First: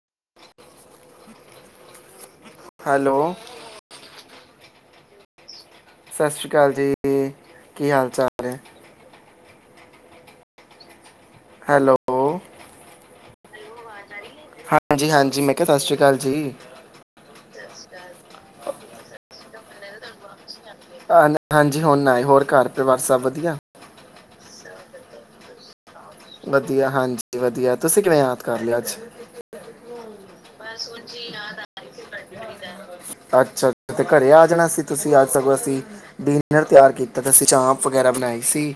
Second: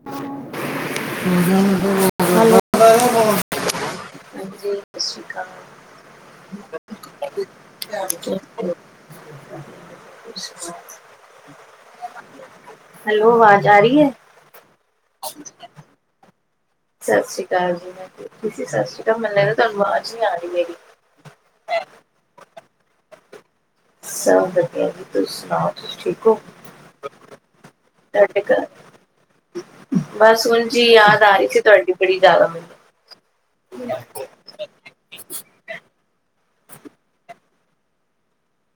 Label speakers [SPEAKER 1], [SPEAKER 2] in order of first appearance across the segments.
[SPEAKER 1] [unintelligible]
[SPEAKER 2] Hello
[SPEAKER 1] ਹਾਂਜੀ ਸਤਿ ਸ਼੍ਰੀ ਕਾਲ।
[SPEAKER 2] ਸਾਸ ਸ਼੍ਰੀ ਕਾਲ ਜੀ ਈਈ
[SPEAKER 1] [unintelligible]
[SPEAKER 2] ਹੈਲੋ ਓ
[SPEAKER 1] ਹੈਲੋ, ਆਵਾਜ਼ ਆ ਰੀ ਐ?
[SPEAKER 2] ਹਾਂਜੀ-ਹਾਂਜੀ ਮੈਂ ਕਿਆ ਸਾਸਰੀ ਕਾਲ ਜੀ।
[SPEAKER 1] ਸਸ ਰੀ ਕਾਲ ਜੀ, ਮੈਂ ਕਿਆ ਸਸ ਰੀ ਕਾਲ, ਮੈਨੂੰ ਲੱਗਦਾ ਤੁਆਨੂੰ ਵਾਜ਼ ਨੀ ਆ ਰਈ ਹੈਗੀ।
[SPEAKER 2] ਹਾਂਜੀ, ਹੁਨ ਆਏ ਹੋਰ ਘਰ ਪਰਿਵਾਰ ਸਬ ਵਦੀਆ।
[SPEAKER 1] ਸਬ ਵਦੀਆ ਜੀ, ਤੁਸੀਂ ਸੁਨਾਓ ਤੁਸੀਂ ਠੀਕ ਹੋ
[SPEAKER 2] ਵਦੀਆ ਹਾਂਜੀ ਵਦੀਆ, ਤੁਸੀਂ ਕਿਵੇਂ
[SPEAKER 1] ਤੁਹਾਡੇ
[SPEAKER 2] ਯਾਦ
[SPEAKER 1] ਘਰ
[SPEAKER 2] ਕਰ ਲੇਆ ਅੱਜ।
[SPEAKER 1] ਬਸ ਉਂਜ ਈ ਯਾਦ ਆ ਰਈ ਸੀ ਤੁਆਡੀ ਬੜੀ ਜਾਦਾ ਮੈਨੂੰ।
[SPEAKER 2] ਅੱਛਾ ਤੇ ਘਰੇ ਆ ਜਾਨਾ ਸੀ ਤੁਸੀਂ ਅੱਜ ਸਗੋਂ ਅਸੀਂ ਡਿਨਰ ਤਿਆਰ ਕੀਤਾ ਤੇ ਅਸੀ ਚਾਂਪ ਵਗੈਰਾ ਬਨਾਈ ਸੀ।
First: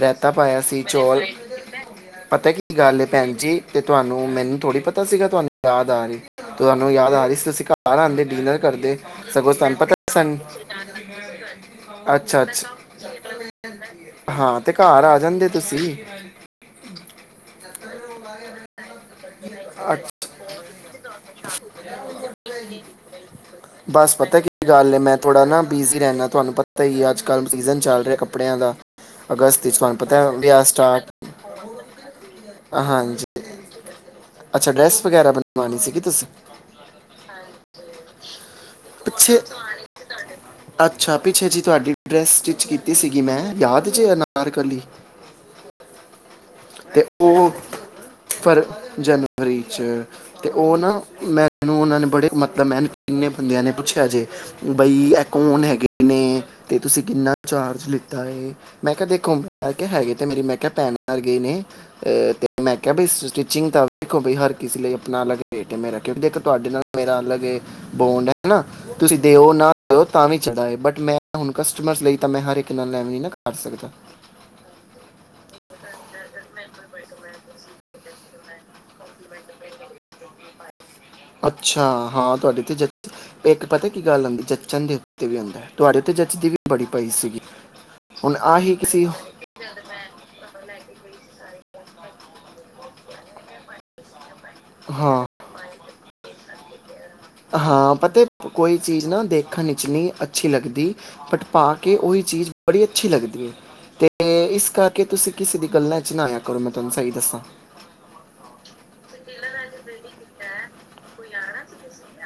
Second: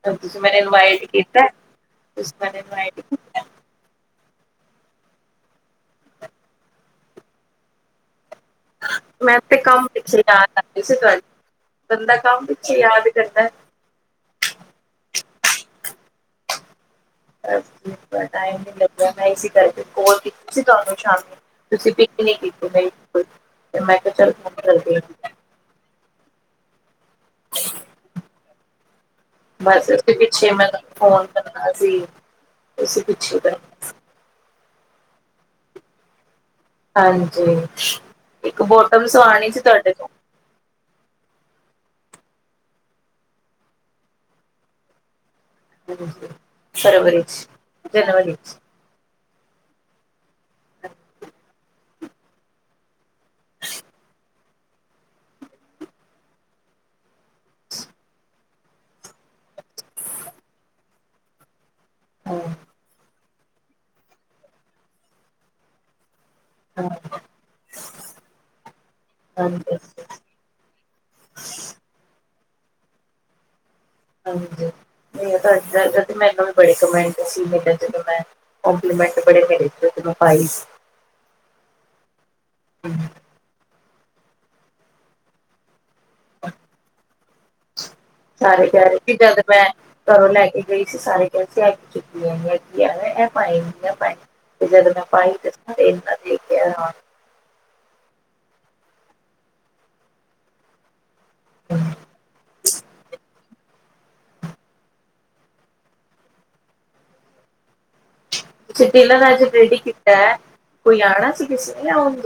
[SPEAKER 2] ਰੈਤਾ
[SPEAKER 1] ਤੁਸੀਂ ਮੈਨੂੰ
[SPEAKER 2] ਪਾਇਆ ਸੀ
[SPEAKER 1] ਇਨਵਾਈਟ
[SPEAKER 2] ਚੌਲ,
[SPEAKER 1] ਕੀਤਾ ਤੁਸੀਂ
[SPEAKER 2] ਪਤਾ
[SPEAKER 1] ਮੈਨੂੰ
[SPEAKER 2] ਕੀ
[SPEAKER 1] ਇਨਵਾਈਟ
[SPEAKER 2] ਗੱਲ ਏ
[SPEAKER 1] ਕੀਤਾ।
[SPEAKER 2] ਭੈਨ ਜੀ ਤੇ ਤੁਆਨੂੰ ਮੈਨੂੰ ਥੋੜੀ ਪਤਾ ਸੀਗਾ ਤੁਆਨੂੰ ਯਾਦ ਆ ਰਈ, ਤੁਆਨੂੰ ਯਾਦ ਆ ਰਈ ਸੀ ਤੁਸੀਂ ਘਰ ਆਂਦੇ ਡਿਨਰ ਕਰਦੇ
[SPEAKER 1] ਮੈਂ
[SPEAKER 2] ਸਗੋਂ
[SPEAKER 1] ਤੇ
[SPEAKER 2] ਸਾਨੂੰ
[SPEAKER 1] ਕੰਮ
[SPEAKER 2] ਪਤਾ
[SPEAKER 1] ਪਿੱਛੇ
[SPEAKER 2] ਸਾਨੂੰ,
[SPEAKER 1] ਯਾਦ ਆ ਰਹੀ ਸੀ ਤੁਹਾਡੀ ਬੰਦਾ ਕੰਮ
[SPEAKER 2] ਅੱਛਾ-ਅੱਛਾ।
[SPEAKER 1] ਪਿੱਛੇ ਯਾਦ ਕਰਦਾ
[SPEAKER 2] ਹਾਂ, ਤੇ ਘਰ ਆ ਜਾਂਦੇ ਤੁਸੀਂ।
[SPEAKER 1] [unintelligible] ਟਾਈਮ ਨੀ ਲੱਗੇਆ ਮੈਂ ਇਸੀ ਕਰਕੇ
[SPEAKER 2] ਅੱਛ-
[SPEAKER 1] ਕੋਲ ਕੀਤੀ ਸੀ ਤੁਆਨੂੰ। ਸ਼ਾਮ ਨੂੰ ਤੁਸੀਂ ਪਿਕ ਨੀ ਕੀਤੀ ਮੇਰੀ ਕੋਲ, ਮੈਂ ਕਿਆ
[SPEAKER 2] ਬਸ
[SPEAKER 1] ਚੱਲ
[SPEAKER 2] ਪਤਾ ਕੀ
[SPEAKER 1] ਹੁਨ
[SPEAKER 2] ਗੱਲ
[SPEAKER 1] ਕਰਦੀ
[SPEAKER 2] ਹੈ
[SPEAKER 1] ਆਂ।
[SPEAKER 2] ਮੈਂ ਥੋੜਾ ਨਾ ਬਿਜ਼ੀ ਰੈਨਾ ਤੁਆਨੂੰ ਪਤਾ ਈ ਐ ਅੱਜ-ਕੱਲ ਸੀਜ਼ਨ ਚੱਲ ਰਿਆ ਕੱਪੜੇਆਂ ਦਾ। ਅਗਸਤ ਵਿੱਚ
[SPEAKER 1] ਬਸ
[SPEAKER 2] ਤੁਹਾਨੂੰ
[SPEAKER 1] ਉਸੇ
[SPEAKER 2] ਪਤਾ ਹੈ
[SPEAKER 1] ਪਿੱਛੇ
[SPEAKER 2] ਵਿਆਹ
[SPEAKER 1] ਮੈਂ
[SPEAKER 2] ਸਟਾਰਟ
[SPEAKER 1] ਫੋਨ ਕਰਨਾ ਸੀ, ਉਸੀ
[SPEAKER 2] ਹਾਂਜੀ
[SPEAKER 1] ਪਿੱਛੇ ਬਸ
[SPEAKER 2] ਅੱਛਾ ਡਰੈਸ ਵਗੈਰਾ ਬਨਵਾਨੀ ਸੀਗੀ ਤੁਸੀਂ।
[SPEAKER 1] ਹਾਂਜੀ, ਇੱਕ ਬੋਟਮ
[SPEAKER 2] ਪਿੱਛੇ
[SPEAKER 1] ਸਵਾਨੀ ਸੀ ਤੁਆਡੇ ਤੋਂ।
[SPEAKER 2] ਅੱਛਾ ਪਿੱਛੇ ਜੀ ਤੁਆਡੀ ਡਰੈਸ ਸਟਿਚ ਕੀਤੀ ਸੀਗੀ ਮੈਂ ਯਾਦ ਜੇ ਅਨਾਰਕਲੀ
[SPEAKER 1] ਹਾਂਜੀ।
[SPEAKER 2] ਤੇ
[SPEAKER 1] ਫਰਵਰੀ ਚ
[SPEAKER 2] ਓ
[SPEAKER 1] ਜਨਵਰੀ ਚ
[SPEAKER 2] ਪਰ ਜਨਵਰੀ ਚ ਤੇ ਓ ਨਾ ਮੈਨੂੰ ਓਨਾਂ ਨੇ ਬੜੇ ਮਤਲਬ ਮੇਹਨ ਕਿੰਨੇ ਬੰਦੇਆਂ ਨੇ ਪੁੱਛੇਆ ਜੇ, ਬਈ ਐ ਕੌਨ ਹੈਗੇ ਨੇ ਤੇ ਤੁਸੀਂ ਕਿੰਨਾ ਚਾਰਜ ਲਿੱਤਾ ਏ ਮੈਂ ਕਿਆ ਦੇਖੋ ਹੈਗੇ ਤੇ ਮੇਰੀ ਮੈਂ ਕਿਆ ਭੈਨ ਵਰਗੇ ਈ ਨੇ। ਅ
[SPEAKER 1] ਹਾਂ
[SPEAKER 2] ਤੇ ਮੈਂ ਕਿਆ ਵੀ ਸਟੀਚਿੰਗ ਤਾਂ ਵੇਖੋ ਵੀ ਹਰ ਕਿਸੇ ਲਈ ਆਪਨਾ ਅਲਗ ਰੇਟ ਮੇਰਾ ਕਿਓਂਕਿ ਦੇਖੋ ਤੁਆਡੇ ਨਾਲ
[SPEAKER 1] ਹਾਂ
[SPEAKER 2] ਮੇਰਾ ਅਲਗ ਏ ਬੋਂਡ ਏ ਨਾ ਤੁਸੀਂ ਦੇਓ ਨਾ
[SPEAKER 1] ਹਾਂਜੀ
[SPEAKER 2] ਦੇਓ ਤਾਂ ਵੀ ਚੜਾ ਏ ਬਟ ਮੈਂ ਹੁਨ ਕਸਟਮਰਸ ਲਈ ਤਾਂ ਮੈਂ ਹਰ ਇਕ ਨਾਲ ਐਂ ਨਈਂ ਕਰ ਸਕਦਾ।
[SPEAKER 1] ਹਾਂਜੀ, ਤੁਆਡੇ ਮੈਨੂੰ ਵੀ ਬੜੇ ਕਮੈਂਟ ਸੀ ਮੈਂ ਕਿਆ ਜਦੋਂ ਮੈਂ ਕੰਪਲੀਮੈਂਟ ਬੜੇ ਮਿਲੇ ਜਦੋਂ ਮੈਂ ਪਾਏ ਸੀ।
[SPEAKER 2] ਅੱਛਾ ਹਾਂ, ਤੁਆਡੇ ਤੇ ਜੇ ਇੱਕ ਪਤਾ ਕੀ ਗੱਲ ਹੁੰਦੀ ਜੱਚਨ ਦੇ ਉੱਤੇ ਵੀ ਹੁੰਦਾ। ਤੁਆਡੇ ਤੇ ਜੱਚਦੀ ਵੀ ਬੜੀ ਪਈ ਸੀਗੀ, ਹੁਨ
[SPEAKER 1] ਸਾਰੇ
[SPEAKER 2] ਆਹੀ
[SPEAKER 1] ਕਹਿ ਰਹੇ
[SPEAKER 2] ਕਿਸੇ
[SPEAKER 1] ਸੀ ਜਦ ਮੈਂ ਘਰੋਂ ਲੈ ਕੇ ਗਈ ਸੀ ਸਾਰੇ ਕੈ ਸੀ ਅੱਤ ਚੁੱਕੀ ਐ ਕੀ ਯਾਰ ਐ ਪਾਏ ਐ ਪਾਏ। ਤੇ ਜਦ ਮੈਂ
[SPEAKER 2] ਹਾਂ
[SPEAKER 1] ਪਾਈ ਤੇ ਸਾਰੇ ਏਨਾ ਦੇਖ ਕੇ ਹਰਾਨ
[SPEAKER 2] ਹਾਂ, ਪਤਾ ਕੋਈ ਚੀਜ਼ ਨਾ ਦੇਖਨ ਵਿਚ ਨਈਂ ਅੱਛੀ ਲੱਗਦੀ। ਬਟ ਪਾ ਕੇ, ਓਈ ਚੀਜ਼ ਬੜੀ ਅੱਛੀ ਲੱਗਦੀ ਐ ਤੇ ਤੇ ਇਸ ਕਰਕੇ ਤੁਸੀਂ ਕਿਸੇ ਦੀ ਗੱਲਾਂ ਚ ਨਾ ਆਏਆ ਕਰੋ ਮੈਂ ਤੁਆਨੂੰ ਸਈ ਦੱਸਾਂ।
[SPEAKER 1] ਅੱਛੇ ਡਿਨਰ ਅੱਜ ਰੈਡੀ ਕੀਤਾ ਐ, ਕੋਈ ਆਨਾ ਸੀ ਕਿਸੇ ਨੇ ਜਾਂ ਉਂਜ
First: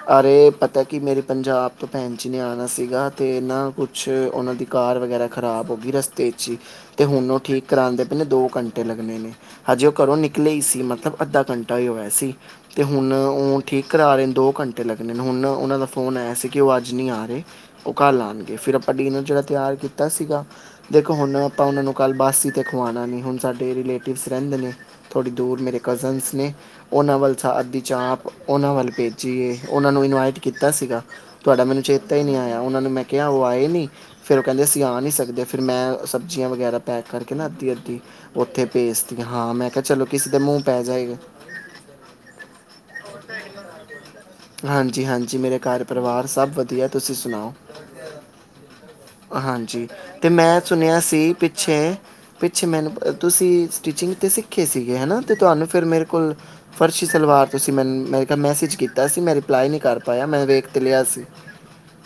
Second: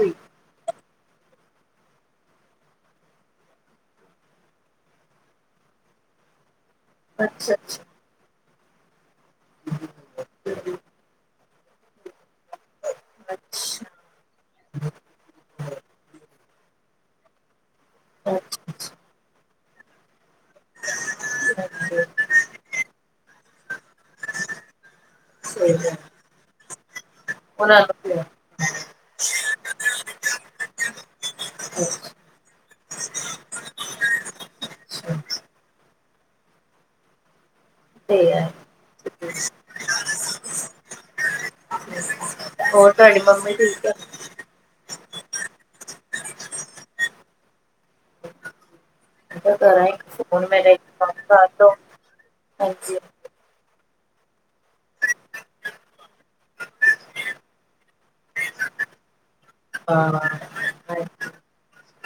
[SPEAKER 2] ਪਤਾ ਕੀ ਮੇਰੇ ਪੰਜਾਬ ਤੋਂ ਭੈਨ ਜੀ ਨੇ ਆਨਾ ਸੀਗਾ ਤੇ ਨਾ ਕੁਛ ਓਨਾਂ ਦੀ ਕਾਰ ਵਗੈਰਾ ਖ਼ਰਾਬ ਹੋਗੀ ਰਸਤੇ ਵਿੱਚ ਈ। ਤੇ ਹੁਨ ਓ
[SPEAKER 1] ਅੱਛਾ
[SPEAKER 2] ਠੀਕ
[SPEAKER 1] ਅੱਛਾ
[SPEAKER 2] ਕਰਾਂਦੇ ਪਏ ਨੇ ਦੋ ਘੰਟੇ ਲੱਗਨੇ, ਹਜੇ ਓ ਘਰੋਂ ਨਿਕਲੇ ਈ ਸੀ ਮਤਲਬ ਅੱਦਾ ਘੰ ਘੰਟਾ ਈ ਹੋਏਆ ਸੀ, ਤੇ ਹੁਨ ਓ ਠੀਕ
[SPEAKER 1] ਅੱਛਾ
[SPEAKER 2] ਕਰਾ ਰਏ ਨੇ ਦੋ ਘੰ ਘੰਟੇ ਲੱਗਨੇ ਨੇ ਹੁਨ ਓਨਾਂ ਦਾ ਫੋਨ ਆਏਆ ਸੀ ਕੇ ਓ ਅੱਜ ਨੀ ਆ ਰਏ। ਓ ਕੱਲ
[SPEAKER 1] ਅੱਛਾ
[SPEAKER 2] ਆਨਗੇ ਫਿਰ ਆਪਾਂ ਡਿਨਰ ਜੇੜਾ ਤਿਆਰ ਕੀਤਾ ਸੀਗਾ ਦੇਖੋ ਹੁਨ ਆਪਾਂ ਓਨਾਂ ਨੂੰ ਕੱਲ ਬੱਸ ਤੇ ਖਵਾਨਾ ਨਈਂ ਹੁਨ ਸਾਡੇ ਰਿਲੇਟਿਵਸ ਰੈਂਦੇ ਨੇ, ਥੋੜੀ ਦੂਰ
[SPEAKER 1] ਸਹੀ
[SPEAKER 2] ਮੇਰੇ
[SPEAKER 1] ਹੈ
[SPEAKER 2] ਕਜ਼ਨਸ ਨੇ ਓਨਾਂ ਵੱਲ
[SPEAKER 1] ਉਹਨਾਂ
[SPEAKER 2] ਅੱਦੀ
[SPEAKER 1] ਨੂੰ ਕਿਹਾ,
[SPEAKER 2] ਚਾਂਪ ਓਨਾਂ ਵੱਲ ਭੇਜੀ ਏ ਓਨਾਂ ਨੂੰ ਇਨਵਾਈਟ ਕੀਤਾ ਸੀਗਾ। ਤੁਆਡਾ ਮੈਨੂੰ ਚੇਤਾ ਈ ਨੀਂ ਆਏਆ। ਓਨਾਂ ਨੂੰ ਮੈਂ ਕੇਆ ਓ ਆਏ ਨੀ? ਫੇਰ ਓ ਕੈਂਦੇ ਅਸੀਂ ਆ ਨੀਂ
[SPEAKER 1] ਅੱਛਾ
[SPEAKER 2] ਸਕਦੇ, ਫੇਰ ਮੈਂ ਸਬਜੀਆਂ ਵਗੈਰਾ ਪੈਕ ਕਰਕੇ ਨਾ, ਅੱਧੀ-ਅੱਧੀ
[SPEAKER 1] ਤੇ ਹੈ
[SPEAKER 2] ਓਥੇ ਭੇਜ ਤੀ, ਹਾਂ ਮੈਂ ਕੇਆ, ਚਲੋ ਕਿਸੇ ਦੇ ਮੂੰਹ ਪੈ ਜਾਏਗਾ।
[SPEAKER 1] ਹੋਰ, ਤੁਆਡੀ ਮੰਮੀ ਠੀਕ ਐ?
[SPEAKER 2] ਹਾਂਜੀ-ਹਾਂਜੀ, ਮੇਰੇ ਘਾਰ ਪਰਵਾਰ ਸਬ ਵਦੀਆ, ਤੁਸੀ ਸੁਨਾਓ?
[SPEAKER 1] ਮੈਂ ਕਿਹਾ ਕਰਾਂ
[SPEAKER 2] ਹਾਂਜੀ,
[SPEAKER 1] ਇੱਕ
[SPEAKER 2] ਤੇ
[SPEAKER 1] ਫੋਨ
[SPEAKER 2] ਮੈਂ
[SPEAKER 1] ਮੇਰਾ ਇੱਕ
[SPEAKER 2] ਸੁਨੇਆ
[SPEAKER 1] ਕੰਮ
[SPEAKER 2] ਸੀ
[SPEAKER 1] ਕਰ ਦੋ
[SPEAKER 2] ਪਿੱਛੇ, ਪਿੱਛੇ ਮੈਨੂੰ
[SPEAKER 1] ਹਾਂਜੀ
[SPEAKER 2] ਤੁਸੀਂ ਸਟੀਚਿੰਗ ਤੇ ਸਿੱਖੇ ਸੀਗੇ ਹੈਨਾ, ਤੇ ਤੁਆਨੂੰ ਫੇਰ ਮੇਰੇ ਕੋਲ ਫਰਸ਼ੀ ਸਲਵਾਰ, ਤੁਸੀਂ ਮੈਨੂੰ ਮੇਰੇ ਖੇਆ ਮੈਸੇਜ ਕੀਤਾ ਸੀ ਮੇਰੇ ਰਿਪਲਾਈ ਨੀ ਕਰ
[SPEAKER 1] ਹਾਂ
[SPEAKER 2] ਪਾਏਆ ਮੈਂ ਵੇਖ ਤੇ
[SPEAKER 1] ਹਾਂ
[SPEAKER 2] ਲੇਆ ਸੀ,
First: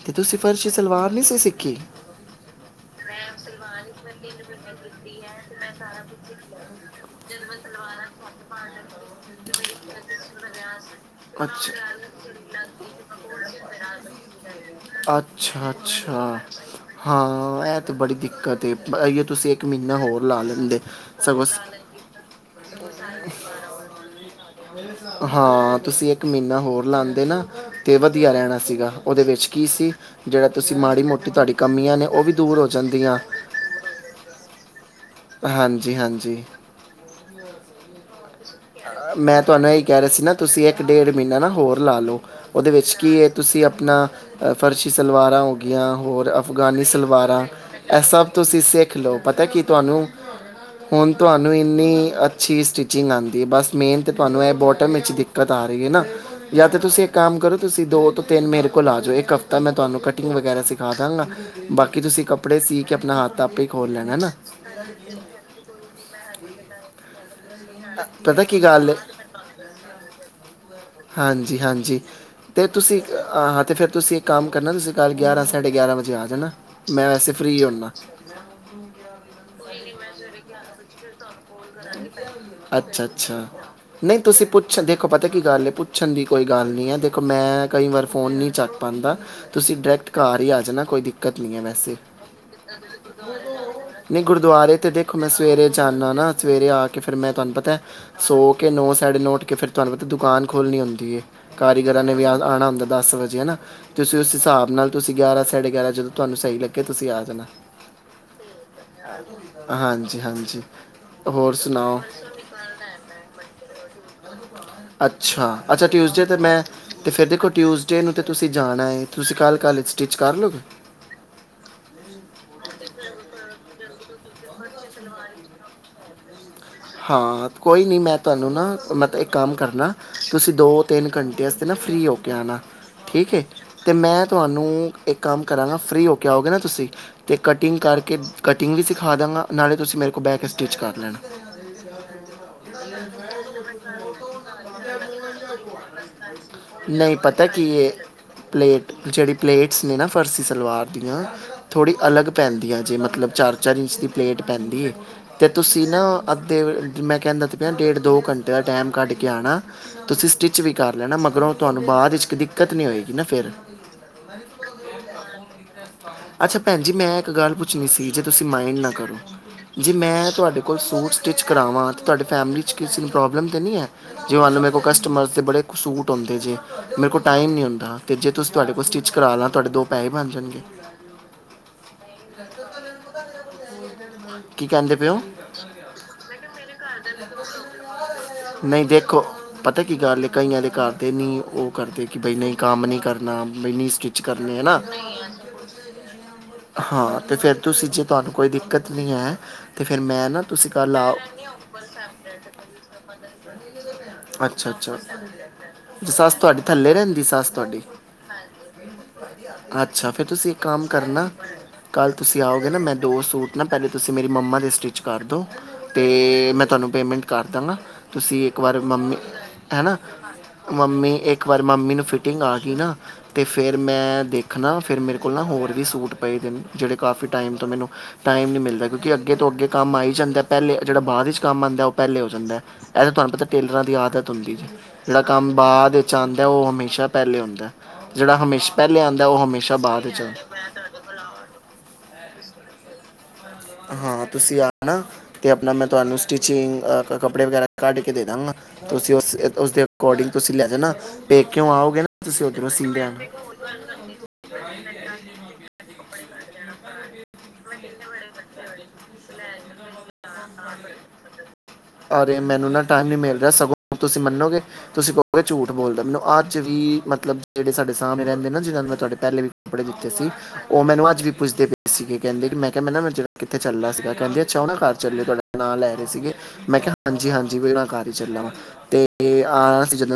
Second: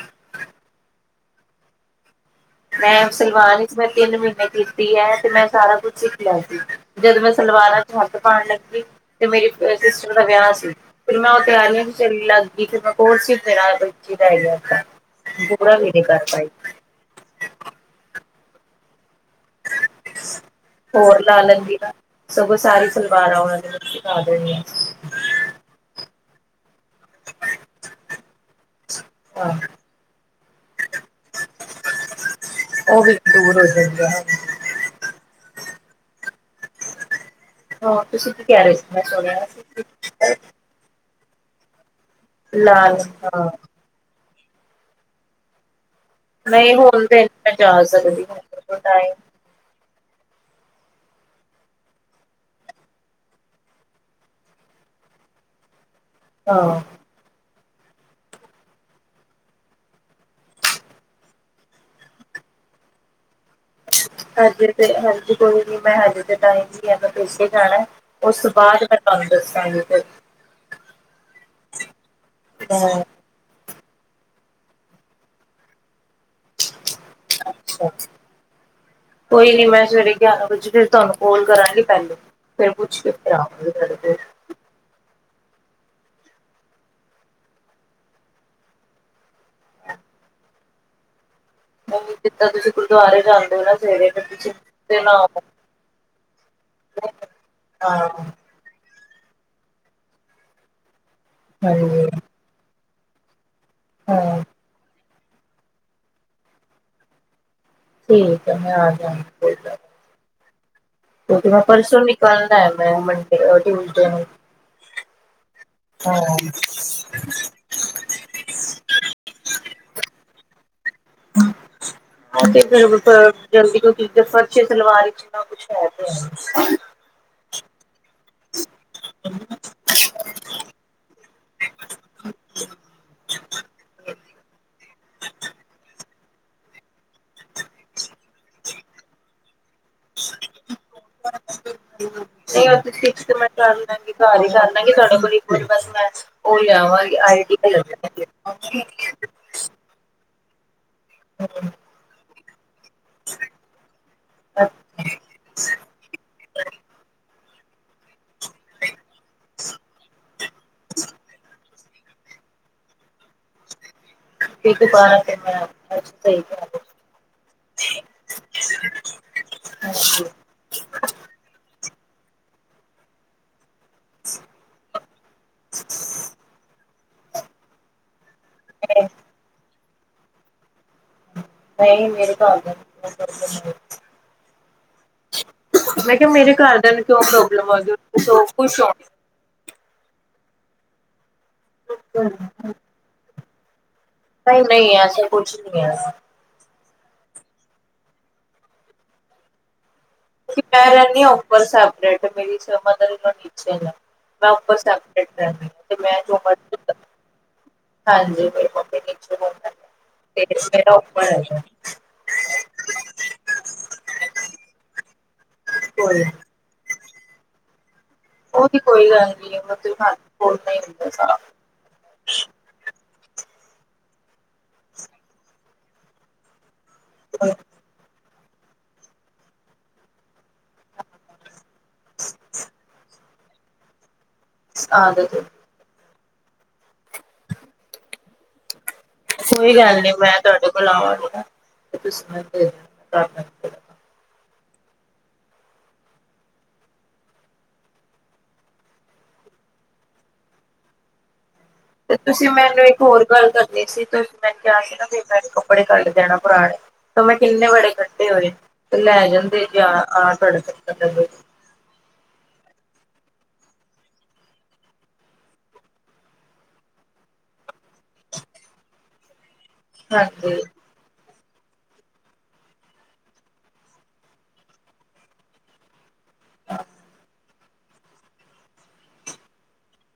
[SPEAKER 2] ਤੇ ਤੁਸੀਂ ਫਰਸ਼ੀ ਸਲਵਾਰ ਨੀ ਸੀ ਸਿੱਖੀ?
[SPEAKER 1] ਮੈਂ ਸਲਵਾਨ ਵਿਚ ਮੈਂ ਤਿੰਨ ਮੀਨੇ ਕੀਤੀ ਐ ਤੇ ਮੈਂ ਸਾਰਾ ਕੁਛ ਸਿੱਖ ਲੇਆ ਸੀ। ਜਦ ਮੈਂ ਸਲਵਾਰਾਂ ਚ ਹਾਥ ਪਾਣ ਲੱਗੀ ਤੇ, ਮੇਰੀ ਸਿਸਟਰ ਦਾ ਵੇਆ ਸੀ। ਫੇਰ ਮੈਂ ਓ ਤੇਆਰੀਆਂ
[SPEAKER 2] ਅੱਛਾ
[SPEAKER 1] ਚ ਲੱਗ ਗੀ ਫੇਰ ਮੈਂ ਕੋਰਸ ਕੀ ਕਰਾਂ ਵਿੱਚ ਈ ਰੈਹ ਗੇਆ।
[SPEAKER 2] ਅੱਛਾ
[SPEAKER 1] ਪੂਰਾ ਵੀ ਨੀਂ ਕਰ
[SPEAKER 2] ਅੱਛਾ
[SPEAKER 1] ਪਾਈ।
[SPEAKER 2] ਹਾਂ, ਏ ਤੇ ਬੜੀ ਦਿੱਕਤ ਏ ਏਇਓ ਤੁਸੀਂ ਏਕ ਮਿਨਾ ਹੋਰ ਲਾ ਲੈਂਦੇ
[SPEAKER 1] ਹੋਰ ਲਾ
[SPEAKER 2] ਸਗੋਂ
[SPEAKER 1] ਲੈਂਦੀ ਨਾ। ਸਗੋਂ, ਸਾਰੀ ਸਲਵਾਰਾਂ ਓਨਾਂ ਨੇ ਮੇਨੂੰ ਸਿਖਾ ਦੇਨੀਆਂ ਸੀ।
[SPEAKER 2] ਹਾਂ, ਤੁਸੀਂ ਇੱਕ ਮੀਨ੍ਹਾ ਹੋਰ ਲਾਂਦੇ ਨਾ ਤੇ ਵਦੀਆ ਰੈਣਾ ਸੀਗਾ। ਓਦੇ ਵਿੱਚ
[SPEAKER 1] ਹਾਂ
[SPEAKER 2] ਕੀ ਸੀ, ਜੇੜਾ ਤੁਸੀਂ ਮਾੜੀ ਮੋਟੀ ਤੁਆਡੀ ਕਮੀਆਂ ਨੇ ਓ ਵੀ ਦੂਰ ਹੋ ਜਾਂਦੀਆਂ।
[SPEAKER 1] [unintelligible]
[SPEAKER 2] ਹਾਂਜੀ-ਹਾਂਜੀ।
[SPEAKER 1] ਹਾਂ, ਤੁਸੀਂ ਕਹਿ ਰਹੇ ਸੀ
[SPEAKER 2] ਮੈਂ
[SPEAKER 1] ਸੁਣਿਆ
[SPEAKER 2] ਤੁਆਨੂੰ ਏ ਈ ਕੇ ਰੇਆ ਸੀ ਨਾ, ਤੁਸੀਂ ਏਕ ਡੇਢ ਮਿਨਾ ਨਾ ਹੋਰ ਲਾ ਲਓ, ਓਦੇ ਵਿਚ
[SPEAKER 1] ਲਾਲ
[SPEAKER 2] ਕੀ ਏ
[SPEAKER 1] ਹਾਂ
[SPEAKER 2] ਤੁਸੀਂ ਅਪਨਾ ਫਰਸ਼ੀ ਸਲਵਾਰਾਂ ਹੋ ਗੀਆਂ ਹੋਰ।
[SPEAKER 1] ਨਹੀਂ
[SPEAKER 2] ਅਫਗਾਨੀ
[SPEAKER 1] ਹੁਣ ਤੇ
[SPEAKER 2] ਸਲਵਾਰਾਂ
[SPEAKER 1] ਮੈਂ ਜਾ
[SPEAKER 2] ਐ
[SPEAKER 1] ਸਕਦੀ
[SPEAKER 2] ਸਬ ਤੁਸੀਂ
[SPEAKER 1] ਹਾਂ।
[SPEAKER 2] ਸਿੱਖ
[SPEAKER 1] ਟਾਈਮ
[SPEAKER 2] ਲੋ ਪਤਾ ਕੀ ਤੁਆਨੂੰ ਹੁਨ ਤੁਆਨੂੰ ਇੰਨੀ ਅੱਛੀ ਸਟੀਚਿੰਗ ਆਂਦੀ ਬਸ ਮੇਨ ਤੇ ਤੁਆਨੂੰ ਐ ਬੋਟਮ ਵਿਚ ਦਿੱਕਤ ਆ ਰੀ ਏ ਨਾ, ਯਾ ਤੇ
[SPEAKER 1] ਹਾਂ
[SPEAKER 2] ਤੁਸੀ ਕੰਮ ਕਰੋ, ਤੁਸੀ ਦੋ ਤੋਂ ਤਿੰਨ ਮੇਰੇ ਕੋਲ ਆ ਜੋ ਏਕ ਹਫਤਾ ਮੈਂ ਤੁਆਨੂੰ ਕਟਿੰਗ ਵਗੈਰਾ ਸਿਖਾ ਦਾਂਗਾ। ਬਾਕੀ ਤੁਸੀ ਕੱਪੜੇ ਸੀ ਕੇ, ਅਪਨਾ ਹਾਥ ਆਪੇ ਈ ਖੋਲ ਲੈਨਾ ਹੈਨਾ।
[SPEAKER 1] ਹਜੇ ਤੇ ਹਾਂਜੀ ਕੋਈ ਨੀ ਮੈਂ ਹਜੇ ਤੇ ਟਾਈਮ ਨੀਂ ਹੈਗਾ [inaudible] ਜਾਣਾ ਓਸ
[SPEAKER 2] ਪਤਾ
[SPEAKER 1] ਤੋਂ
[SPEAKER 2] ਕੀ
[SPEAKER 1] ਬਾਦ ਮੈਂ ਤੁਆਨੂੰ ਦੱਸਾਂਗੀ ਫੇਰ।
[SPEAKER 2] ਹਾਂਜੀ-ਹਾਂਜੀ, ਤੇ
[SPEAKER 1] ਹਾਂ
[SPEAKER 2] ਤੁਸੀ ਅ ਹਾਂ, ਤੇ ਫੇਰ ਤੁਸੀਂ ਇੱਕ ਕੰਮ ਕਰਨਾ ਤੁਸੀ ਕੱਲ ਗਿਆਰਾਂ ਸਾਢੇ ਗਿਆਰਾਂ ਵਜੇ ਆ ਜਾਨਾ, ਮੈਂ ਵੈਸੇ ਫਰੀ
[SPEAKER 1] ਅੱਛਾ
[SPEAKER 2] ਹੋਨਾ। [inaudible]
[SPEAKER 1] ਕੋਈ ਨੀਂ ਮੈਂ ਸਵੇਰੇ ਗਿਆਰਾਂ ਵਜੇ ਫੇਰ ਤੁਆਨੂੰ ਕੋੱਲ ਕਰਾਂਗੀ ਪੈਲੇ।
[SPEAKER 2] ਅੱਛਾ-ਅੱਛਾ, ਨਈ ਤੁਸੀ ਪੁੱ ਪੁੱਛ, ਦੇਖੋ ਪਤਾ ਕੀ ਗੱਲ ਏ ਪੁੱਛਨ ਦੀ ਕੋਈ ਗੱਲ ਨੀ ਐ ਦੇਖੋ ਮੈਂ ਕਈ ਵਾਰ ਫੋਨ ਨੀਂ ਚੱਕ ਪਾਂਦਾ। ਤੁਸੀ ਡਰੈਕਟ ਘਾਰ ਈ ਆ ਜਾਨਾ ਕੋਈ ਦਿੱਕਤ ਨੀ ਐ ਮੈਂ
[SPEAKER 1] ਨਹੀਂ ਜਿੱਦਾਂ ਤੁਸੀਂ ਗੁਰਦੁਆਰੇ ਜਾਂਦੇ ਹੋ ਨਾ ਸਵੇਰੇ
[SPEAKER 2] ਨਈਂ
[SPEAKER 1] ਫਿਰ ਤੁਸੀਂ
[SPEAKER 2] ਗੁਰਦੁਆਰੇ ਤੇ
[SPEAKER 1] ਨਾ
[SPEAKER 2] ਦੇਖੋ ਮੈਂ ਸਵੇਰੇ ਜਾਂਨਾ ਨਾ ਸਵੇਰੇ ਆ ਕੇ ਫੇਰ ਮੈਂ ਤੁਆਨੂੰ ਪਤੈ
[SPEAKER 1] ਹਾਂ
[SPEAKER 2] ਸੌ ਕੇ ਨੌਂ, ਸਾਢੇ ਨੌਂ ਉੱਠ ਕੇ ਫੇਰ ਤੁਆਨੂੰ ਪਤਾ ਦੁਕਾਨ ਖੋਲਨੀ ਹੋਂਦੀ ਏ ਕਾਰੀਗਰਾਂ
[SPEAKER 1] ਹਾਂਜੀ
[SPEAKER 2] ਨੇ ਵੀ ਆ ਆਣਾ ਹੁੰਦਾ ਦਸ ਵਜੇ ਹੈਨਾ ਤੇ ਓਸ
[SPEAKER 1] ਹਾਂ
[SPEAKER 2] ਹਿਸਾਬ ਨਾਲ ਤੁਸੀਂ ਗਿਆਰਾਂ, ਸਾਢੇ ਗਿਆਰਾਂ ਜਦੋਂ ਤੁਆਨੂੰ ਸਈ ਲੱਗੇ ਤੁਸੀਂ ਆ ਜਾਨਾ।
[SPEAKER 1] ਠੀਕ ਹੈ ਮੈਂ ਆ ਜਾਵਾਂਗੀ ਕੋਈ ਗੱਲ ਨੀ
[SPEAKER 2] ਹਾਂਜੀ-ਹਾਂਜੀ।
[SPEAKER 1] ਕਿਉਂਕਿ ਮੈੈਂ, ਪਰਸੋਂ ਨਿਕਲਨੈ ਮੈਂ ਮੰਡੇ ਅ ਟਿਊਸਡੇ ਨੂੰ।
[SPEAKER 2] ਅੱਛਾ, ਅੱਛਾ ਟਿਊਸਡੇ ਤੇ
[SPEAKER 1] ਹਾਂ
[SPEAKER 2] ਮੈਂ, ਤੇ ਫੇਰ ਦੇਖੋ ਟਿਊਸ ਡੇ ਨੂੰ ਤੇ ਤੁਸੀਂ ਜਾਨਾ ਏ, ਤੁਸੀਂ ਕੱਲ੍ਹ ਕੱਲ੍ਹ ਏਚ ਸਟਿੱਚ ਕਰ ਲੋਗੇ।
[SPEAKER 1] ਉਹ ਤੇ ਫਿਰ ਜਲਦੀ ਸਇਚ ਫਰਜ਼ੀ ਸਲਵਾਰ ਵਿਚ ਕਛ ਹੇ ਤੇ ਐ।
[SPEAKER 2] ਹਾਂ ਕੋਈ ਨੀ ਮੈਂ। ਤੁਆਨੂੰ ਨਾ ਮਤਲਬ ਏਕ ਕੰਮ ਕਰਨਾ, ਤੁਸੀਂ ਦੋ- ਤਿੰਨ ਘੰਟੇ ਵਾਸਤੇ ਨਾ ਫ੍ਰੀ ਹੋ ਕੇ ਆਣਾ। ਠੀਕ ਏ ਤੇ ਮੈਂ ਤੁਆਨੂੰ। ਏਕ ਕੰਮ ਕਰਾਂਗਾ, ਫਰੀ ਹੋ ਕੇ ਆਓਗੇ ਨਾ ਤੁਸੀਂ ਤੇ ਕਟਿੰਗ ਕਰਕੇ, ਕਟਿੰਗ ਵੀ ਸਿਖਾ ਦਾਂਗਾ। ਨਾਲੇ ਤੁਸੀਂ ਮੇਰੇ ਕੋਲ ਬਹਿ ਸਟਿੱਚ ਕਰ ਲੈਣਾ।
[SPEAKER 1] ਨਹੀਂ ਸਇਚ ਤੇ ਮੈਂ ਕਰ ਲਾਂਗਰੀ, ਘਰ ਈ ਕਰ ਲਾਂਗੇ ਤੁਹਾਡੇ ਕੋਲ ਬਸ ਮੈਂ ਉਹ
[SPEAKER 2] ਨਹੀਂ
[SPEAKER 1] ਆਵਾਂਗੇ ਆਈ
[SPEAKER 2] ਪਤਾ
[SPEAKER 1] [inaudible]
[SPEAKER 2] ਕੀ ਇਹ ਪਲੇਟ ਜਿਹੜੀ ਪਲੇਟਸ ਨੇ ਨਾ ਫਰਸੀ ਸਲਵਾਰ ਦੀਆਂ
[SPEAKER 1] ਅਆ
[SPEAKER 2] ਥੋੜ੍ਹੀ ਅਲੱਗ ਪੈਂਦੀਆ ਜੇ ਮਤਲਬ ਚਾਰ- ਚਾਰ ਇੰਚ ਦੀ ਪਲੇਟ ਪੈਂਦੀ ਐ ਅਤੇ ਤੁਸੀਂ ਨਾ ਅੱਧੇ ਮੈਂ ਕਹਿੰਦਾ ਪਿਆ, ਡੇਢ- ਦੋ ਘੰਟੇ ਦਾ ਟਾਈਮ ਕੱਢ ਕੇ ਆਣਾ। ਤੁਸੀਂ ਸਟਿੱਚ ਵੀ ਕਰ ਲੈਣਾ, ਮਗਰੋਂ ਤੁਹਾਨੂੰ ਬਾਅਦ ਵਿੱਚ ਦਿੱਕਤ ਨ ਹੋਏਗੀ ਨਾ ਫਿਰ
[SPEAKER 1] ਤੇ ਦੁਬਾਰਾ ਫਿਰ
[SPEAKER 2] ਮ
[SPEAKER 1] ਮੈਂ ਅੱਛਾ ਸਹੀ
[SPEAKER 2] ਅੱਛਾ
[SPEAKER 1] ਕਰ
[SPEAKER 2] ਭੈਣ ਜੀ ਮੈਂ ਇੱਕ ਗੱਲ ਪੁੱਛਣੀ ਸੀ ਜੇ ਤੁਸੀਂ ਮਾਇੰਡ ਨਾ ਕਰੋ। ਜੇ ਮੈਂ ਤੁਹਾਡੇ ਕੋਲ ਸੂਟ ਸਟਿਚ ਕਰਾਵਾਂ ਤਾਂ ਤੁਹਾਡੀ ਫੈਮਿਲੀ 'ਚ ਕਿਸੇ ਨੂੰ ਪ੍ਰੋਬਲਮ ਤਾਂ ਨਹੀਂ ਐ। ਜੇ ਮੰਨ ਲ ਮੇਰੇ ਕੋਲ ਕਸਟਮਰ ਬੜੇ ਸੂਟ ਹੁੰਦੇ ਜੇ, ਮੇਰੇ ਕੋਲ ਟਾਈਮ ਨੀ ਹੁੰਦਾ ਤੇ ਜੇ ਤੁਸੀਂ ਤੁਹਾਡੇ ਕੋਲ ਸਟਿਚ ਕਰਾਲਾ, ਤੁਹਾਡੇ ਦੋ ਪੈਸੇ ਬਣ ਜਾਣਗੇ।
[SPEAKER 1] ਨਹੀਂ ਮੇਰੇ ਘਰ ਦੇ
[SPEAKER 2] ਕੀ ਕਹਿੰਦੇ ਪਏਓ।
[SPEAKER 1] ਮੈਂ ਕਿਹਾ ਮੇਰੇ ਘਰ ਦਿਆਂ ਨੂੰ ਕਿਉਂ ਪ੍ਰੋਬਲਮ ਆ ਗਈ ਸੋ ਖੁਸ਼
[SPEAKER 2] ਨਹੀਂ
[SPEAKER 1] ਹੋਣ
[SPEAKER 2] ਦੇਖੋ। ਪਤਾ ਕੀ ਗੱਲ ਏ ਕਈਆਂ ਦੇ ਘਰਦੇ ਨੀ ਉਹ ਕਰਦੇ ਕਿ ਬਈ ਨਹੀਂ ਕੰਮ ਨਈ ਕਰਨਾ। ਕਰਨੇ ਹੈ
[SPEAKER 1] ਨਹੀਂ
[SPEAKER 2] ਨਾ
[SPEAKER 1] -ਨਹੀਂ ਐਸੇ ਕੁਛ ਨਹੀਂ ਐ।
[SPEAKER 2] ਹਾਂ ਤੇ ਫੇਰ ਤੁਸੀਂ ਜੇ ਤੁਹਾਨੂੰ ਕੋਈ ਦਿੱਕਤ ਨੀ ਐ ਤੇ ਫੇਿਰ ਮੈਂ ਨਾ ਤੁਸੀਂ
[SPEAKER 1] ਮੇ
[SPEAKER 2] ਕੱਲ ਆਓ
[SPEAKER 1] ਰੈਨੀ ਆ ਉਪਰ ਸੈਪਰੇਟ ਮੇਰੀ ਮਦਰ ਇਨ ਲੋ ਟੀਚਰ ਆ। ਮੈਂ
[SPEAKER 2] ਅੱਛਾ
[SPEAKER 1] ਉੱਪਰ
[SPEAKER 2] ਅੱਛਾ
[SPEAKER 1] ਸੈਪਰੇਟ ਰਹਿੰਦੀ ਹ ਤੇ ਮੈਂ
[SPEAKER 2] ਸੱਸ
[SPEAKER 1] ਜੋ
[SPEAKER 2] ਤੁਹਾਡੀ
[SPEAKER 1] ਮਰਜੀ
[SPEAKER 2] ਥੱਲੇ
[SPEAKER 1] ਕਰਾ।
[SPEAKER 2] ਰਹਿੰਦੀ ਸੱਸ ਤੁਹਾਡੀ
[SPEAKER 1] ਹਾਂਜੀੇ [inaudible]
[SPEAKER 2] ਕੱਲ੍ਹ ਤੁਸੀਂ ਆਓਗੇ ਨਾ ਮੈਂ ਦੋ ਸੂਟ ਨਾ ਪਹਿਲੇ ਤੁਸੀਂ ਮੇਰੀ ਮੰਮਾ ਦੇ ਸਟਿਚ ਕਰ ਦਿਉ।
[SPEAKER 1] ਕੋਈ
[SPEAKER 2] ਤੇ ਮੈਂ ਤੁਹਾਨੂੰ ਪੇਮੈਂਟ ਕਰ ਦਾਂਗਾ। ਤੁਸੀਂ ਇੱਕ
[SPEAKER 1] ਉਹਦੀ
[SPEAKER 2] ਵਾਰ
[SPEAKER 1] ਕੋਈ
[SPEAKER 2] ਮੰਮੀ
[SPEAKER 1] ਗੱਲ ਨੀ
[SPEAKER 2] ਐ ਨਾ
[SPEAKER 1] ਮਤਲਬ ਹੱਥ ਬੋਲਣਾ ਹੀ ਹੁੰਦਾ
[SPEAKER 2] ਮੰਮੀ ਇੱਕ ਵਾਰ ਤੇ ਮੰਮੀ ਨੂੰ ਫਿਟਿੰਗ ਆ ਗਈ ਨਾ ਤੇ ਫਿਰ ਮੈਂ ਦੇਖਣਾ ਫਿਰ ਮੇਰੇ ਕੋਲ ਨਾ ਹੋਰ ਵੀ ਸੂਟ ਪਾਈ ਦੇ ਨੇ ਜਿਹੜੇ ਕਾਫੀ ਟਾਈਮ ਤੋਂ
[SPEAKER 1] ਸਾਫ਼
[SPEAKER 2] ਮੈਨੂੰ ਟਾਈਮ ਨਹੀਂ ਮਿਲਦਾ, ਕਿਉਂਕਿ ਅੱਗੇ ਤੋਂ ਅੱਗੇ ਕੰਮ ਆ ਈ ਜਾਂਦਾ। ਪਹਿਲੇ ਜਿਹੜਾ ਬਾਅਦ ਵਿੱਚ ਕੰਮ ਆਂਦਾ ਉਹ ਪਹਿਲੇ ਹੋ ਜਾਂਦਾ, ਇਹ ਤਾਂ ਤੁਹਾਨੂੰ ਪਤਾ ਟੇਲਰਾਂ ਦੀ ਆਦਤ ਜਿਹੜਾ
[SPEAKER 1] ਆਦਤ
[SPEAKER 2] ਕੰਮ ਬਾਅਦ ਵਿੱਚ ਆਂਦਾ ਉਹ ਹਮੇਸ਼ਾ ਪਹਿਲੇ ਹੁੰਦਾ, ਜਿਹੜਾ ਹਮੇਸ਼ਾ ਪਹਿਲਾਂ ਆਂਦਾ ਉਹ ਹਮੇਸ਼ਾ
[SPEAKER 1] ਕੋਈ ਗੱਲ
[SPEAKER 2] ਬਅਦ
[SPEAKER 1] ਨੀ
[SPEAKER 2] ' ਆਦਾ
[SPEAKER 1] [unintelligible]
[SPEAKER 2] ਹਾਂ ਤੁਸੀਂ ਆ ਨਾ ਤੇ ਆਪਣਾ ਮੈਂ ਤੁਹਾਨੂੰ ਸਟਿਚਿੰਗ ਕੱਪੜੇ ਵਗੈਰਾ ਕੱਢ ਕੇ ਦੇ ਦਾਂਗਾ। ਤੁਸੀਂ ਉਸ ਉਸਦੇ ਅਕੋਰਡਿੰਗ ਤੁਸੀਂ ਲੈ ਜਾਣਾ ਪੇ ਕਿਉਂ ਆਉ।
[SPEAKER 1] ਤੇ ਤੁਸੀਂ ਮੈਨੂੰ ਇੱਕ ਹੋਰ ਗੱਲ ਕਰਨੀ ਸੀ ਤੇ ਮੈਨ ਕਿਹਾ ਸੀ ਨਾ ਮ ਕੱਪੜੇ ਕੱਢ ਦੇਣਾ ਪੁਰਾਣੇ ਤੇ ਮੈਂ ਕਿੰਨੇ ਵੜੇ ਕੱ ੇ ਹੋਏ ਤੇ ਲੈ ਜਾਂਦੇ ਜ ਆ ਤੁਹਾਡਾ
[SPEAKER 2] ਔਰ ਇਹ ਮੈਨੂੰ ਟਾਈਮ ਨਹੀਂ ਮਿਲ ਰਿਹਾ, ਸਗੋਂ ਤੁਸੀਂ ਮੰਨੋਗੇ। ਤੁਸੀਂ ਕਹੋਗੇ ਝੂਠ ਬੋਲਦਾ, ਮੈਨੂੰ ਅੱਜ ਵੀ ਮਤਲਬ ਜਿਹੜੇ ਸਾਡੇ ਸਾਹਣੇ ਰਹਿੰਦੇ ਨਾ ਜਿਹਨਾਂ ਨੂੰ ਮੈਂ ਤੁਹਾਡੇ ਪਹਿਲੇ ਵੀ ਕੱਪੜੇ ਦਿੱਤੇ ਸੀ,
[SPEAKER 1] ਹਾਂਜੀ
[SPEAKER 2] ਉਹ ਮੈਨੂੰ ਅੱਜ ਵੀ ਪੁੱਛਦੇ ਪਏ ਸੀਗੇ ਕਹਿੰਦੇ ਕਿ ਮੈਂ ਕਿਹਾ ਮੈ ਨਾ ਮ ਕਿੱਥੇ ਚੱਲਣਾ ਸੀਗਾ ਕਹਿੰਦੇ ਅਛਾ ਉਹ ਨਾ ਕਾਰ ਚੱਲੇ ਤੁਹਾਡੇ ਨਾਂ ਲੈ ਰਹੇ ਸੀਗੇ ਮੈਂ ਕਿਹਾ ਹਾਂਜੀ- ਹਾਂਜੀ। ਜਿਵੇ ਦਾ ਘਰ ਚਲਾਂ ਵਾ, ਤੇ ਇਹ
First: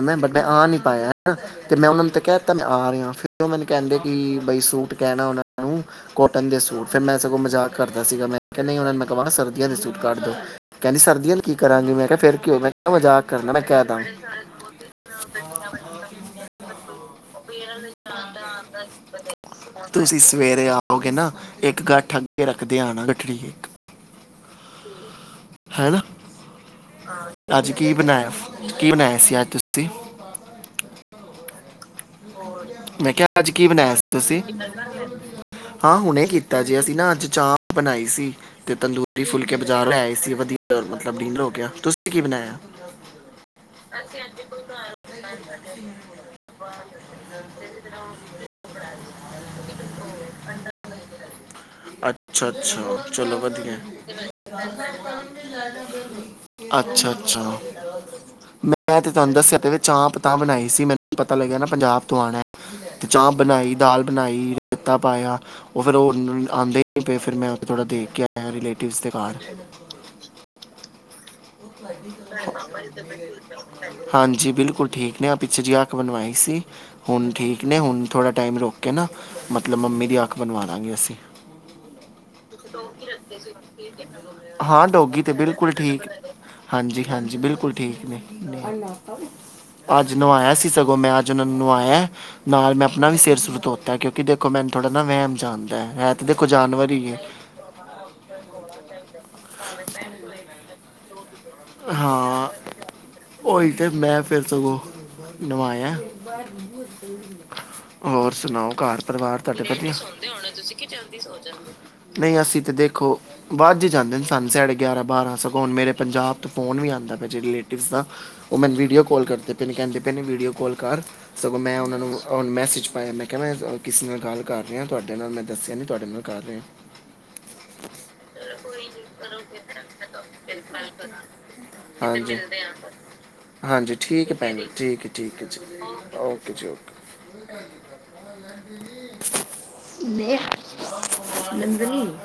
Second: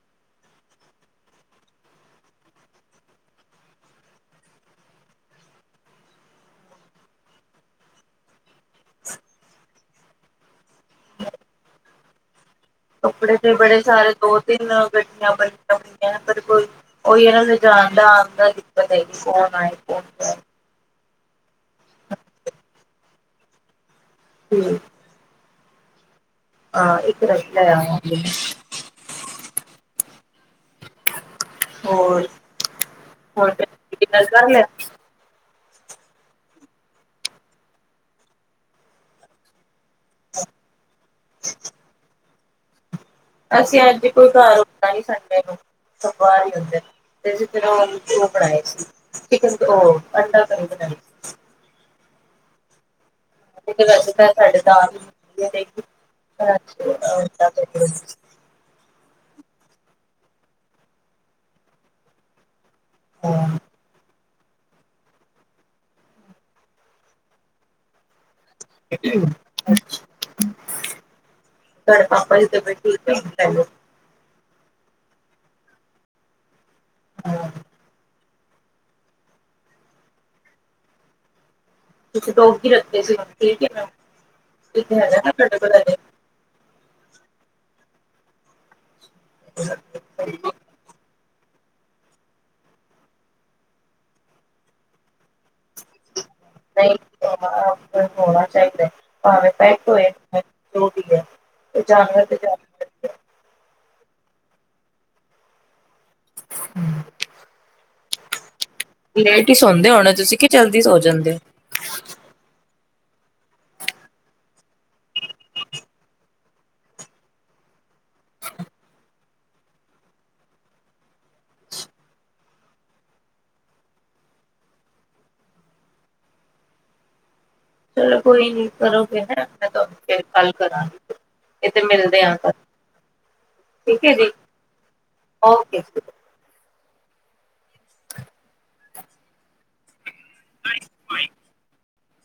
[SPEAKER 2] ਮੈਂ ਆ ਨਹੀਂ ਪਾਇਆ। ਤੇ ਮੈਂ ਉਹਨਾਂ ਨੂੰ ਤਾਂ ਕਹਿ ਦਿੱਤਾ ਮੈਂ ਆ ਰਿਹਾ, ਫੇਰ ਉਹ ਮੈਨੂੰ ਕਹਿੰਦੇ ਕਿ ਬਈ ਸੂਟ ਕਹਿਣਾ ਉਹਨਾਂ ਨੂੰ। ਕੋਟਨ ਦੇ ਸੂਟ, ਫਿਰ ਮੈਂ ਸਗੋਂ ਮਜ਼ਾਕ ਕਰਦਾ ਸੀਗਾ, ਮੈਂ ਕਿਹਾ ਉਹ ਨੂੰ ਮੈਂ ਕਵਾਂ ਸਰਦੀਆਂ ਦੇ ਸੂਟ ਕੱਢ ਦੋ। ਕਹਿੰਦੀ ਸਰਦੀਆਂ ਕੀ ਕਰਾਂਗੇ, ਮੈਂ ਕਿਹਾ ਫਿਰ ਕੀ ਹੋ ਮੈਂ ਕਿਹਾ ਮਜ਼ਾਕ
[SPEAKER 1] ਕਪੜੇ
[SPEAKER 2] ਕਰਨਾ
[SPEAKER 1] ਤੇ
[SPEAKER 2] ਮੈਂ
[SPEAKER 1] ਬੜੇ
[SPEAKER 2] ਕਹਿ ਦਾਂ
[SPEAKER 1] ਸਾਰੇ ਦੋ-ਤਿੰਨ ਗੱਠੀਆਂ ਭਰੀਆ ਹੋਈਆਂ, ਮੇਰੇ ਕੋਲ। ਉਹੀਆਂ ਨਾ ਲੈਜਾਣ ਦਾ ਆਂਦਾ ਕੋਂਨ ਆਏ ਹੋਨ ਜਾਏ।
[SPEAKER 2] ਹੋਗੇ ਨਾ ਇੱਕ ਗੱਠ ਰੱਖਦੇ ਆਣਾ ਗਠੜੀ ਏਕ।
[SPEAKER 1] ਹੂੰ।
[SPEAKER 2] ਹੈਨਾ,
[SPEAKER 1] ਇੱਕ ਰਸਤਾ
[SPEAKER 2] ਅੱਜ ਕੀ
[SPEAKER 1] ਆ
[SPEAKER 2] ਬਣਾਇਆ? ਕੀ ਬਣਾਇਆ ਸੀ ਅੱਜ ਤੁਸੀਂ?
[SPEAKER 1] ਹੋਰ
[SPEAKER 2] ਮੈਂ ਕਿਹਾ,
[SPEAKER 1] ਹੋਰ
[SPEAKER 2] ਅੱਜ ਕੀ ਬਣਾਇਆ ਸੀ
[SPEAKER 1] ਡਿਨਰ
[SPEAKER 2] ਤੁਸੀਂ?
[SPEAKER 1] ਕਰ ਲਿਆ
[SPEAKER 2] ਹਾਂ, ਹੁਣੇ ਕੀਤਾ ਜੇ ਅਸੀਂ ਨਾ ਅੱਜ ਚਾਂਪ ਬਣਾਈ ਸੀ, ਤੇ ਤੰਦੂਰੀ ਫੁਲਕੇ ਬਾਜ਼ਾਰੋ ਲੈ ਆਏ ਸੀ। ਵਧੀਆ ਮਤਲਬ ਡਿਨਰ ਹੋ ਗਿਆ, ਤੁਸੀਂ ਕੀ ਬਣਾਇਆ?
[SPEAKER 1] ਅਸੀਂ ਅੱਜ ਦੀ ਕੋਈ ਘਰ ਹੁੰਦਾ ਨੀ ਸੰਡੇ ਨੂੰ। ਸਭ ਬਾਹਰ ਹੁੰਦੇ ਨੇ, ਤੇ ਫਿਰ ਉਹ ਬਣਾਏ ਸੀ। ਚਿਕਨ ਓ ਅੰਡਾ ਕਰੀ ਬਨਾਈ ਸੀ।
[SPEAKER 2] ਅੱਛਾ- ਅੱਛਾ ਚਲੋ ਵਧੀਆ।
[SPEAKER 1] ਤੇ ਵੈਸੇ ਤਾਂ ਸਾਡੇ ਦਾਲ ਹੀ ਹੁੰਦੀ ਹੈ ਹਾਂ
[SPEAKER 2] ਅੱਛਾ- ਅੱਛਾ। ਮੈਂ ਤੇ ਤੁਹਾਨੂੰ ਦੱਸਿਆ ਤੇ ਵੈ ਚਾਪ ਤਾਂ ਬਣਾਈ ਸੀ ਮੈਨੂੰ ਪਤਾ ਲੱਗਿਆ ਨਾ ਪੰਜਾਬ ਤੋਂ ਆਣਾ। ਚਾਂਪ ਬਣਾਈ ਦਾਲ ਬਣਾਈ, ਰਾਇਤਾ ਪਾਇਆ, ਉਹ ਫਿਰ ਉਹ ਆਂਦੇ ਨੀ ਪਏ ਫਿਰ, ਮੈਂ ਉ ਥੋੜਾ ਦੇਖ ਕੇ ਏਨੀ ਲੇਟ [unintelligible]
[SPEAKER 1] ਤੁਹਾਡਾ ਪਾਪਾ ਜੀ ਤਾਂ ਬਿਲਕੁਲ ਬੇਤ ਹੈਗੇ।
[SPEAKER 2] ਹਾਂਜੀ, ਬਿਲਕੁਲ ਠੀਕ ਨੇ, ਆ ਪਿੱਛੇ ਜਿਹੀ ਅੱਖ ਬਣਵਾਈ ਸੀ। ਹੁਣ ਠੀਕ ਨੇ, ਹੁਣ ਥੋੜ੍ਹਾ ਟਾਈਮ ਰੁਕ ਕੇ ਨਾ ਮੱਤਲਬ ਮੰਮੀ ਦੀ ਅੱਖ ਬਣਵਾ ਦਵਾਂਗੇ ਅਸੀਂ।
[SPEAKER 1] ਤੁਸੀਂ ਡੋਗ ਹੀ ਰੱਖਦੇ ਸੀ ਹੁਣ ਠੀਕ ਹੈ ਮੈਮ
[SPEAKER 2] ਹਾਂ,
[SPEAKER 1] ਇੱਥੇ ਹੈਗਾ
[SPEAKER 2] ਡੋਗੀ
[SPEAKER 1] ਨਾ
[SPEAKER 2] ਤੇ
[SPEAKER 1] ਤੁਹਾਡੇ
[SPEAKER 2] ਬਿਲਕੁਲ
[SPEAKER 1] ਕੋਲ ਹਜੇ
[SPEAKER 2] ਠੀਕ। ਹਾਂਜੀ- ਹਾਂਜੀ ਬਿਲਕੁੱਲ ਠੀਕ ਨੇ। ਅੱਜ ਨਵਾਇਆ ਸੀ ਸਗੋਂ ਮੈਂ ਅੱਜ। ਨਵਾਇਆ ਨਾਲ ਮੈਂ ਆਪਣਾ ਵੀ ਸਿਰ- ਸੁਰ ਧੋਤਾ ਹੈ, ਕਿਉਂਕਿ ਦੇਖੋ ਮੈਨੂੰ ਥੋੜਾ ਨਾ ਵਹਿਮ ਜਿਹਾ ਆਂਦਾ ਹੈ। ਦੇਖੋ ਜਾਨਵਰ ਈ ਏ।
[SPEAKER 1] ਹੋਣਾ ਚਾਹੀਦਾ ਹੈ, ਭਾਵੇਂ ਪੈਟ ਹੋਏ ਚਾਹੇ ਜੋ ਵੀ ਹੈ। ਜਾਨਵਰ ਤੇ ਜਾਨਵਰ
[SPEAKER 2] ਓਹੀ ਤੇ, ਮੈਂ ਫਿਰ ਸਗੌ ਨਵਾਇਆ। ਹੋਰ ਸੁਣਾਓ, ਘਰ ਪਰਿਵਾਰ
[SPEAKER 1] ਲੇਟ ਹੀ
[SPEAKER 2] ਤੁਹਾਡੇ
[SPEAKER 1] ਸੌਦੇ
[SPEAKER 2] ਵਧੀਆ?
[SPEAKER 1] ਹੋਣੇ ਤੁਸੀਂ ਕਿ
[SPEAKER 2] ਚਿਕੀ
[SPEAKER 1] ਸੋ
[SPEAKER 2] ਜਲਦੀ
[SPEAKER 1] ਜਾਂਦੇ
[SPEAKER 2] ਸੌ
[SPEAKER 1] ਹੋ
[SPEAKER 2] ਜਾਂਨੇ ਦੇ। ਨਹੀਂ ਅਸੀਂ ਤਾਂ ਦੇਖੋ ਬਜ ਈ ਜਾਂਦੇ ਨੇ ਸਾਨੂੰ ਸਾਢੇ ਗਿਆਰਾਂ-ਬਾਰਾਂ, ਸਗੋਂ ਹਣ ਮੇਰੇ ਪੰਜਾਬ ਫੋਨ ਵੀ ਆਂਦਾ ਪਾਇਆ ਵਿੱਚ ਹੀ ਰਿਲੇਟਿਵ ਦਾ, ਉਹ ਮੈਨ ਵੀਡਿਓ ਕੋਲ ਕਰਦੇ ਪਏ ਨੇ, ਕਹਿੰਦੇ ਪਏ ਨੇ ਵੀਡਿਓ ਕੋਲ ਕਰ। ਸਗੋਂ ਮੈਂ ਉਹਨਾਂ ਨੂੰ ਮੈਸੇਜ ਪਾਇਆ, ਮੈਂ ਕਿਹਾ ਮੈਂ ਕਿਸੇ ਨਾਲ ਗੱਲ ਕਰ ਰਹੀ ਆਂ, ਤੁਹਾਡੇ ਨਾਲ ਮੈਂ ਦੱਸਿਆ ਨਹੀਂ ਤੁਹਾਡੇ ਨਾਲ ਕਰ ਰਹੀ ਆਂ।
[SPEAKER 1] ਚੱਲੋ ਕੋਈ ਨੀ ਕਰੋ ਗਏ ਨਾ, ਮੈਂ ਤੁਹਾਨੂੰ। ਫਿਰ ਕੱਲ ਕਰਾਂਗੀ। ਇਹ ਤੇ ਮਿਲਦੇ ਆ
[SPEAKER 2] ਹਾਂਜੀ।
[SPEAKER 1] ਕੱਲ
[SPEAKER 2] ਹਾਂਜੀ ਠੀਕ ਹੈ ਭੈਣ ਜੀ -ਠੀਕ ਹੈ ਠੀਕ- ਠੀਕ ਜੀ ਹੈ ਜੀ ਓਕੇ ਜੀ- ਓਕੇ। ਵੇਖ, ਨੰਦਨੀ